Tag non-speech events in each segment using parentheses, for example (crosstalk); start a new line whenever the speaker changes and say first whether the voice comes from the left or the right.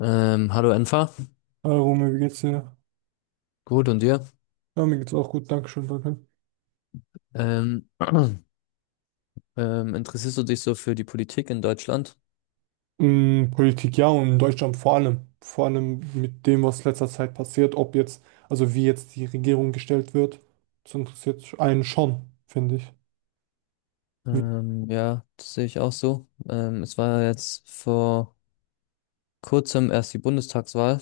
left: Hallo Enfa,
right: Hallo Romeo, wie geht's dir?
left: gut und dir?
right: Ja, mir geht's auch gut, Dankeschön, danke.
left: Ähm, (clears throat) interessierst du dich so für die Politik in Deutschland?
right: Mm, Politik ja und in Deutschland vor allem. Vor allem mit dem, was letzter Zeit passiert, ob jetzt, also wie jetzt die Regierung gestellt wird, das interessiert einen schon, finde ich. Wie,
left: Ja, das sehe ich auch so. Es war jetzt vor kurzem erst die Bundestagswahl.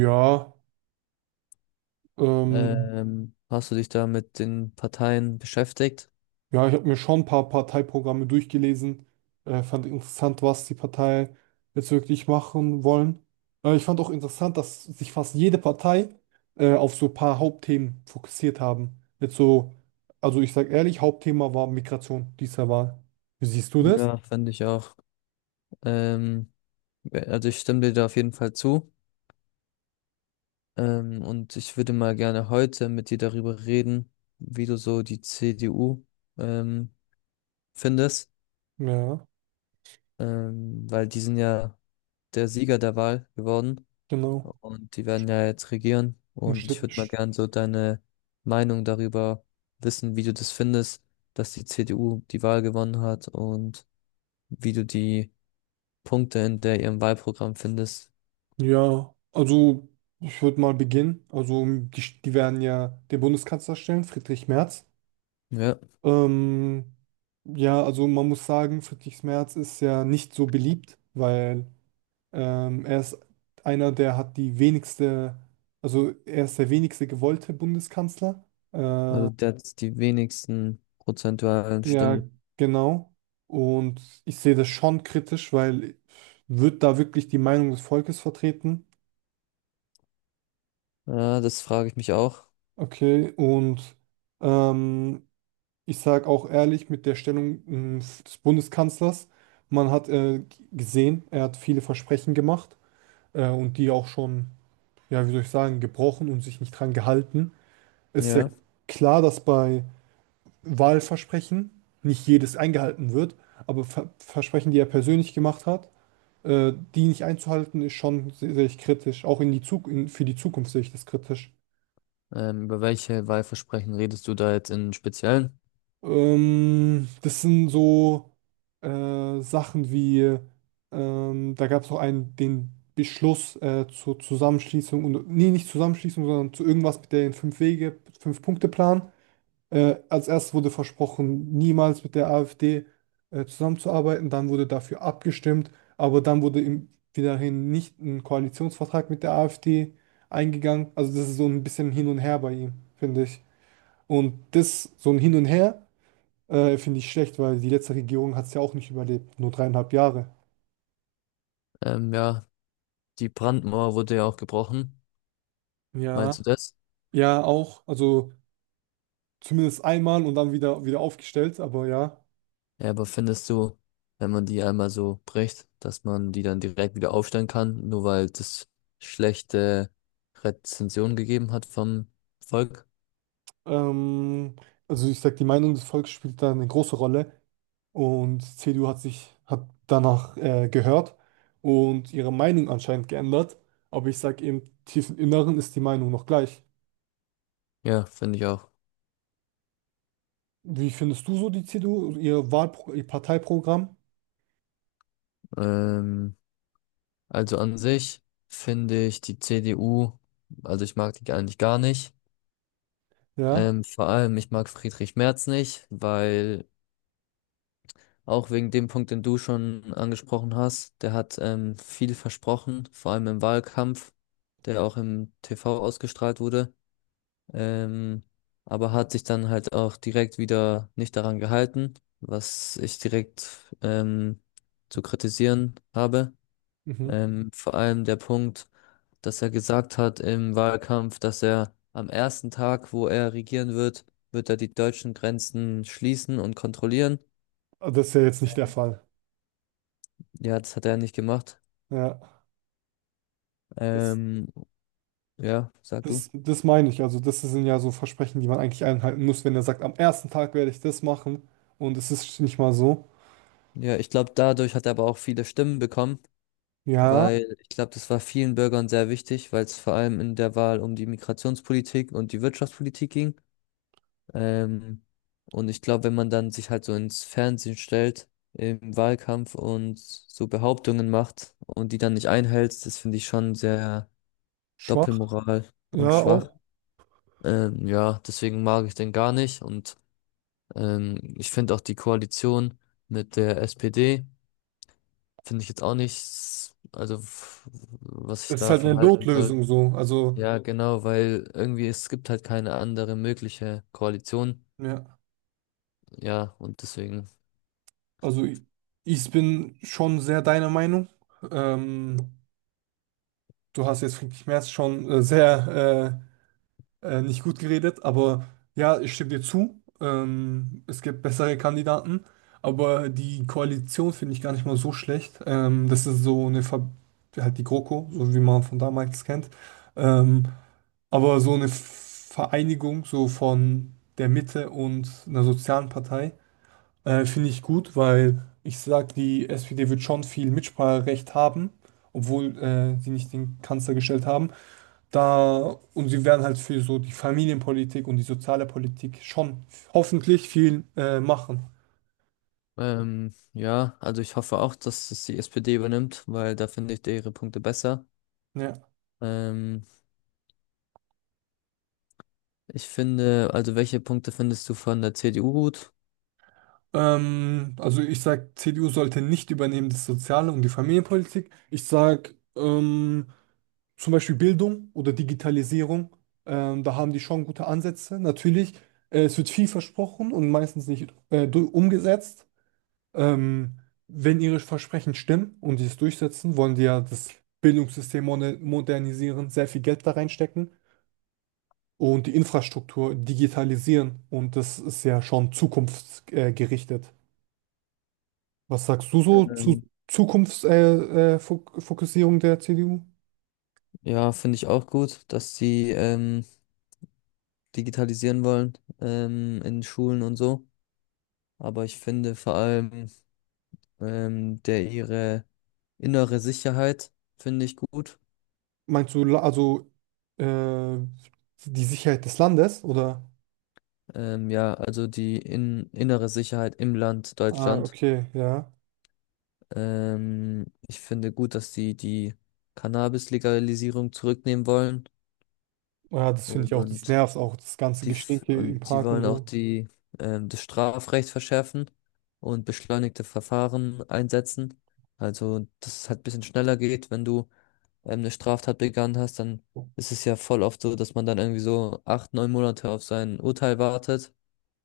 right: ja, ähm,
left: Hast du dich da mit den Parteien beschäftigt?
right: ja, ich habe mir schon ein paar Parteiprogramme durchgelesen. Fand interessant, was die Parteien jetzt wirklich machen wollen. Ich fand auch interessant, dass sich fast jede Partei auf so ein paar Hauptthemen fokussiert haben. Jetzt so, also ich sage ehrlich, Hauptthema war Migration dieser Wahl. Wie siehst du das?
left: Ja, fand ich auch. Ähm, ja, also ich stimme dir da auf jeden Fall zu. Und ich würde mal gerne heute mit dir darüber reden, wie du so die CDU ähm, findest.
right: Ja,
left: Weil die sind ja der Sieger der Wahl geworden
right: genau.
left: und die werden ja jetzt regieren.
right: Und
left: Und ich
right: st-
left: würde mal
right: st-
left: gern so deine Meinung darüber wissen, wie du das findest, dass die CDU die Wahl gewonnen hat und wie du die Punkte in der ihrem Wahlprogramm findest.
right: Ja, also ich würde mal beginnen. Also die, die werden ja den Bundeskanzler stellen, Friedrich Merz.
left: Ja,
right: Ähm, ja, also man muss sagen, Friedrich Merz ist ja nicht so beliebt, weil er ist einer, der hat die wenigste, also er ist der wenigste gewollte Bundeskanzler. Äh,
left: also der hat die wenigsten prozentualen
right: ja,
left: Stimmen.
right: genau. Und ich sehe das schon kritisch, weil wird da wirklich die Meinung des Volkes vertreten?
left: Ja, das frage ich mich auch.
right: Okay, und ähm, ich sage auch ehrlich, mit der Stellung des Bundeskanzlers, man hat gesehen, er hat viele Versprechen gemacht und die auch schon, ja, wie soll ich sagen, gebrochen und sich nicht dran gehalten. Ist ja
left: Ja.
right: klar, dass bei Wahlversprechen nicht jedes eingehalten wird, aber Versprechen, die er persönlich gemacht hat, die nicht einzuhalten, ist schon, sehe ich kritisch. Auch in die für die Zukunft sehe ich das kritisch.
left: Über welche Wahlversprechen redest du da jetzt im Speziellen?
right: Das sind so Sachen wie, da gab es auch einen, den Beschluss zur Zusammenschließung, und, nee, nicht Zusammenschließung, sondern zu irgendwas mit den fünf Wege, Fünf-Punkte-Plan. Als erstes wurde versprochen, niemals mit der AfD zusammenzuarbeiten, dann wurde dafür abgestimmt, aber dann wurde im, wiederhin nicht ein Koalitionsvertrag mit der AfD eingegangen. Also das ist so ein bisschen hin und her bei ihm, finde ich. Und das, so ein Hin und Her. Finde ich schlecht, weil die letzte Regierung hat es ja auch nicht überlebt. Nur 3,5 Jahre.
left: Ja, die Brandmauer wurde ja auch gebrochen.
right: Ja.
left: Meinst du das?
right: Ja, auch. Also zumindest einmal und dann wieder aufgestellt, aber ja.
left: Ja, aber findest du, wenn man die einmal so bricht, dass man die dann direkt wieder aufstellen kann, nur weil das schlechte Rezension gegeben hat vom Volk?
right: Ähm, also ich sag, die Meinung des Volkes spielt da eine große Rolle und CDU hat sich, hat danach gehört und ihre Meinung anscheinend geändert. Aber ich sag, im tiefen Inneren ist die Meinung noch gleich.
left: Ja, finde ich auch.
right: Wie findest du so die CDU, und ihr Wahlpro ihr Parteiprogramm?
left: Ähm, also an sich finde ich die CDU, also ich mag die eigentlich gar nicht.
right: Ja.
left: Vor allem, ich mag Friedrich Merz nicht, weil auch wegen dem Punkt, den du schon angesprochen hast, der hat viel versprochen, vor allem im Wahlkampf, der auch im TV ausgestrahlt wurde, ähm, aber hat sich dann halt auch direkt wieder nicht daran gehalten, was ich direkt ähm, zu kritisieren habe.
right: Mhm.
left: Vor allem der Punkt, dass er gesagt hat im Wahlkampf, dass er am ersten Tag, wo er regieren wird, wird er die deutschen Grenzen schließen und kontrollieren.
right: Aber das ist ja jetzt nicht der Fall.
left: Ja, das hat er nicht gemacht.
right: Ja. Das
left: Ähm, ja, sag du.
right: Das, das meine ich. Also, das sind ja so Versprechen, die man eigentlich einhalten muss, wenn er sagt, am ersten Tag werde ich das machen. Und es ist nicht mal so.
left: Ja, ich glaube, dadurch hat er aber auch viele Stimmen bekommen,
right: Ja,
left: weil ich glaube, das war vielen Bürgern sehr wichtig, weil es vor allem in der Wahl um die Migrationspolitik und die Wirtschaftspolitik ging. Ähm, und ich glaube, wenn man dann sich halt so ins Fernsehen stellt im Wahlkampf und so Behauptungen macht und die dann nicht einhält, das finde ich schon sehr
right: schwach.
left: Doppelmoral und
right: Ja,
left: schwach.
right: auch.
left: Ja, deswegen mag ich den gar nicht und ich finde auch die Koalition mit der SPD. Finde ich jetzt auch nichts, also was ich
right: Es ist halt eine
left: davon halten soll.
right: Notlösung so. Also,
left: Ja, ja, genau, weil irgendwie es gibt halt keine andere mögliche Koalition.
right: ja.
left: Ja, und deswegen.
right: Also, ich bin schon sehr deiner Meinung. Ähm, Du hast jetzt, finde ich, mehr schon sehr äh, nicht gut geredet, aber ja, ich stimme dir zu. Es gibt bessere Kandidaten, aber die Koalition finde ich gar nicht mal so schlecht. Das ist so eine, Ver halt die GroKo, so wie man von damals kennt. Ähm, aber so eine Vereinigung so von der Mitte und einer sozialen Partei finde ich gut, weil ich sage, die SPD wird schon viel Mitspracherecht haben, obwohl sie nicht den Kanzler gestellt haben. Da, und sie werden halt für so die Familienpolitik und die soziale Politik schon hoffentlich viel machen.
left: Ja, also ich hoffe auch, dass es die SPD übernimmt, weil da finde ich ihre Punkte besser.
right: Ja.
left: Ähm, Ich finde, also welche Punkte findest du von der CDU gut?
right: Also ich sage, CDU sollte nicht übernehmen das Soziale und die Familienpolitik. Ich sage zum Beispiel Bildung oder Digitalisierung. Da haben die schon gute Ansätze. Natürlich, es wird viel versprochen und meistens nicht umgesetzt. Ähm, Wenn ihre Versprechen stimmen und sie es durchsetzen, wollen die ja das Bildungssystem modernisieren, sehr viel Geld da reinstecken und die Infrastruktur digitalisieren. Und das ist ja schon zukunftsgerichtet. Was sagst du so zu
left: Ähm,
right: Zukunftsfokussierung Fokussierung der CDU?
left: ja, finde ich auch gut, dass sie digitalisieren wollen in Schulen und so. Aber ich finde vor allem der ihre innere Sicherheit finde ich gut.
right: Meinst du also äh, die Sicherheit des Landes oder?
left: Ja, also die innere Sicherheit im Land
right: Ah,
left: Deutschland.
right: okay, ja.
left: Ich finde gut, dass sie die Cannabis-Legalisierung zurücknehmen wollen.
right: Ja, das finde ich auch, das
left: Und
right: nervt auch, das ganze
left: die,
right: Gestinke im
left: und die
right: Park und
left: wollen auch
right: so.
left: die, das Strafrecht verschärfen und beschleunigte Verfahren einsetzen. Also, dass es halt ein bisschen schneller geht, wenn du eine Straftat begangen hast, dann ist es ja voll oft so, dass man dann irgendwie so acht, neun Monate auf sein Urteil wartet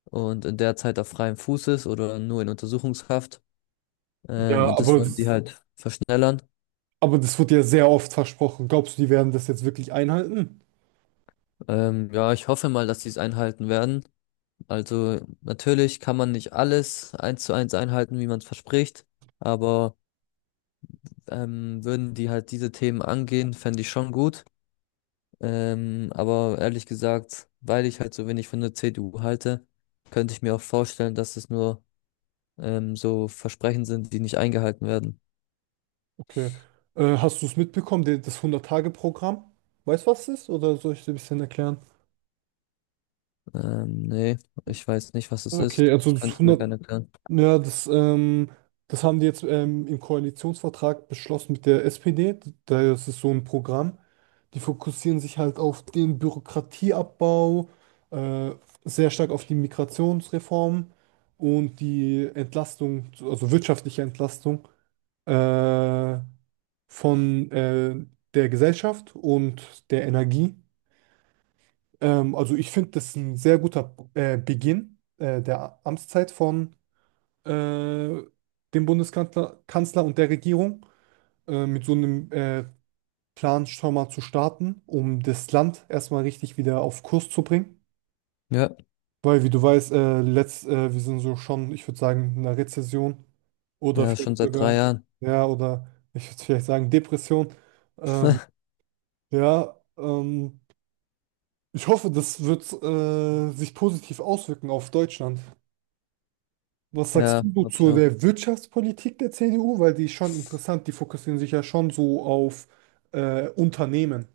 left: und in der Zeit auf freiem Fuß ist oder nur in Untersuchungshaft.
right: Ja,
left: Und das
right: aber
left: wollen die halt verschnellern.
right: Aber das wird ja sehr oft versprochen. Glaubst du, die werden das jetzt wirklich einhalten?
left: Ja, ich hoffe mal, dass sie es einhalten werden. Also natürlich kann man nicht alles eins zu eins einhalten, wie man es verspricht, aber würden die halt diese Themen angehen, fände ich schon gut. Aber ehrlich gesagt, weil ich halt so wenig von der CDU halte, könnte ich mir auch vorstellen, dass es nur so Versprechen sind, die nicht eingehalten werden.
right: Okay. Hast du es mitbekommen, das 100-Tage-Programm? Weißt du, was es ist? Oder soll ich dir ein bisschen erklären?
left: Nee, ich weiß nicht, was es
right: Okay,
left: ist.
right: also
left: Das
right: das
left: kannst du mir
right: 100,
left: gerne erklären.
right: ja, das haben die jetzt im Koalitionsvertrag beschlossen mit der SPD. Da ist es so ein Programm. Die fokussieren sich halt auf den Bürokratieabbau, äh, sehr stark auf die Migrationsreform und die Entlastung, also wirtschaftliche Entlastung, äh, von der Gesellschaft und der Energie. Also ich finde, das ist ein sehr guter Beginn der Amtszeit von äh, dem Bundeskanzler Kanzler und der Regierung, mit so einem Plan schon mal zu starten, um das Land erstmal richtig wieder auf Kurs zu bringen.
left: Ja,
right: Weil, wie du weißt, wir sind so schon, ich würde sagen, in einer Rezession oder
left: ja,
right: vielleicht
left: schon seit drei
right: sogar,
left: Jahren.
right: ja, oder ich würde vielleicht sagen, Depression. Ähm, Ja, ähm, ich hoffe, das wird sich positiv auswirken auf Deutschland. Was sagst
left: Ja,
right: du so
left: hab ich
right: zu
left: auch.
right: der Wirtschaftspolitik der CDU? Weil die ist schon interessant, die fokussieren sich ja schon so auf Unternehmen.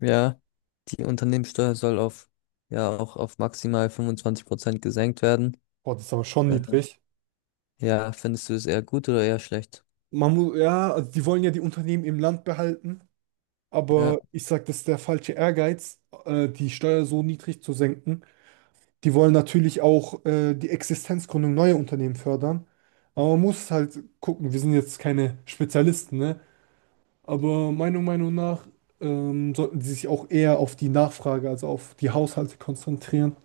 left: Ja. Die Unternehmenssteuer soll auf, ja, auch auf maximal 25% gesenkt werden.
right: Boah, das ist aber schon
left: Äh,
right: niedrig.
left: Ja, findest du es eher gut oder eher schlecht?
right: Man muss, ja, also die wollen ja die Unternehmen im Land behalten,
left: Ja,
right: aber ich sage, das ist der falsche Ehrgeiz, die Steuer so niedrig zu senken. Die wollen natürlich auch die Existenzgründung neuer Unternehmen fördern. Aber man muss halt gucken, wir sind jetzt keine Spezialisten, ne? Aber meiner Meinung nach sollten sie sich auch eher auf die Nachfrage, also auf die Haushalte konzentrieren.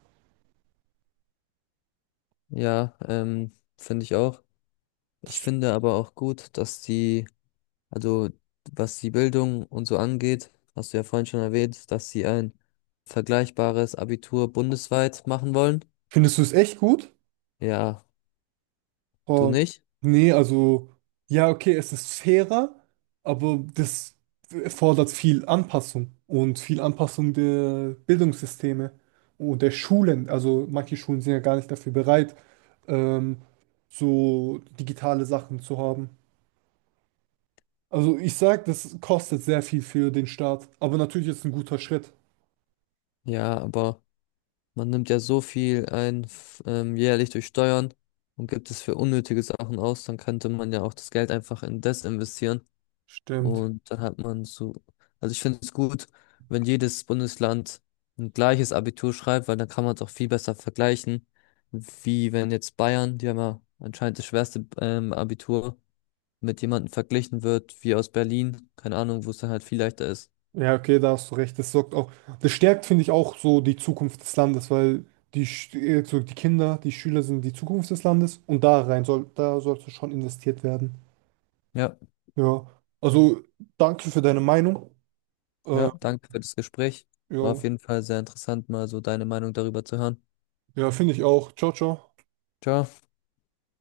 left: ja, finde ich auch. Ich finde aber auch gut, dass die, also was die Bildung und so angeht, hast du ja vorhin schon erwähnt, dass sie ein vergleichbares Abitur bundesweit machen wollen.
right: Findest du es echt gut?
left: Ja, du
right: Oh,
left: nicht?
right: nee, also, ja, okay, es ist fairer, aber das erfordert viel Anpassung und viel Anpassung der Bildungssysteme und der Schulen. Also, manche Schulen sind ja gar nicht dafür bereit, ähm, so digitale Sachen zu haben. Also, ich sag, das kostet sehr viel für den Staat, aber natürlich ist es ein guter Schritt.
left: Ja, aber man nimmt ja so viel ein jährlich durch Steuern und gibt es für unnötige Sachen aus, dann könnte man ja auch das Geld einfach in das investieren
right: Stimmt.
left: und dann hat man so, also ich finde es gut, wenn jedes Bundesland ein gleiches Abitur schreibt, weil dann kann man es auch viel besser vergleichen, wie wenn jetzt Bayern, die haben ja anscheinend das schwerste Abitur, mit jemandem verglichen wird, wie aus Berlin, keine Ahnung, wo es dann halt viel leichter ist.
right: Ja, okay, da hast du recht. Das sorgt auch, das stärkt, finde ich, auch so die Zukunft des Landes, weil so die Kinder, die Schüler sind die Zukunft des Landes und da sollte schon investiert werden.
left: Ja.
right: Ja, also danke für deine Meinung. Äh,
left: Ja, danke für das Gespräch. War auf
right: jo.
left: jeden Fall sehr interessant, mal so deine Meinung darüber zu hören.
right: Ja, finde ich auch. Ciao, ciao.
left: Ciao.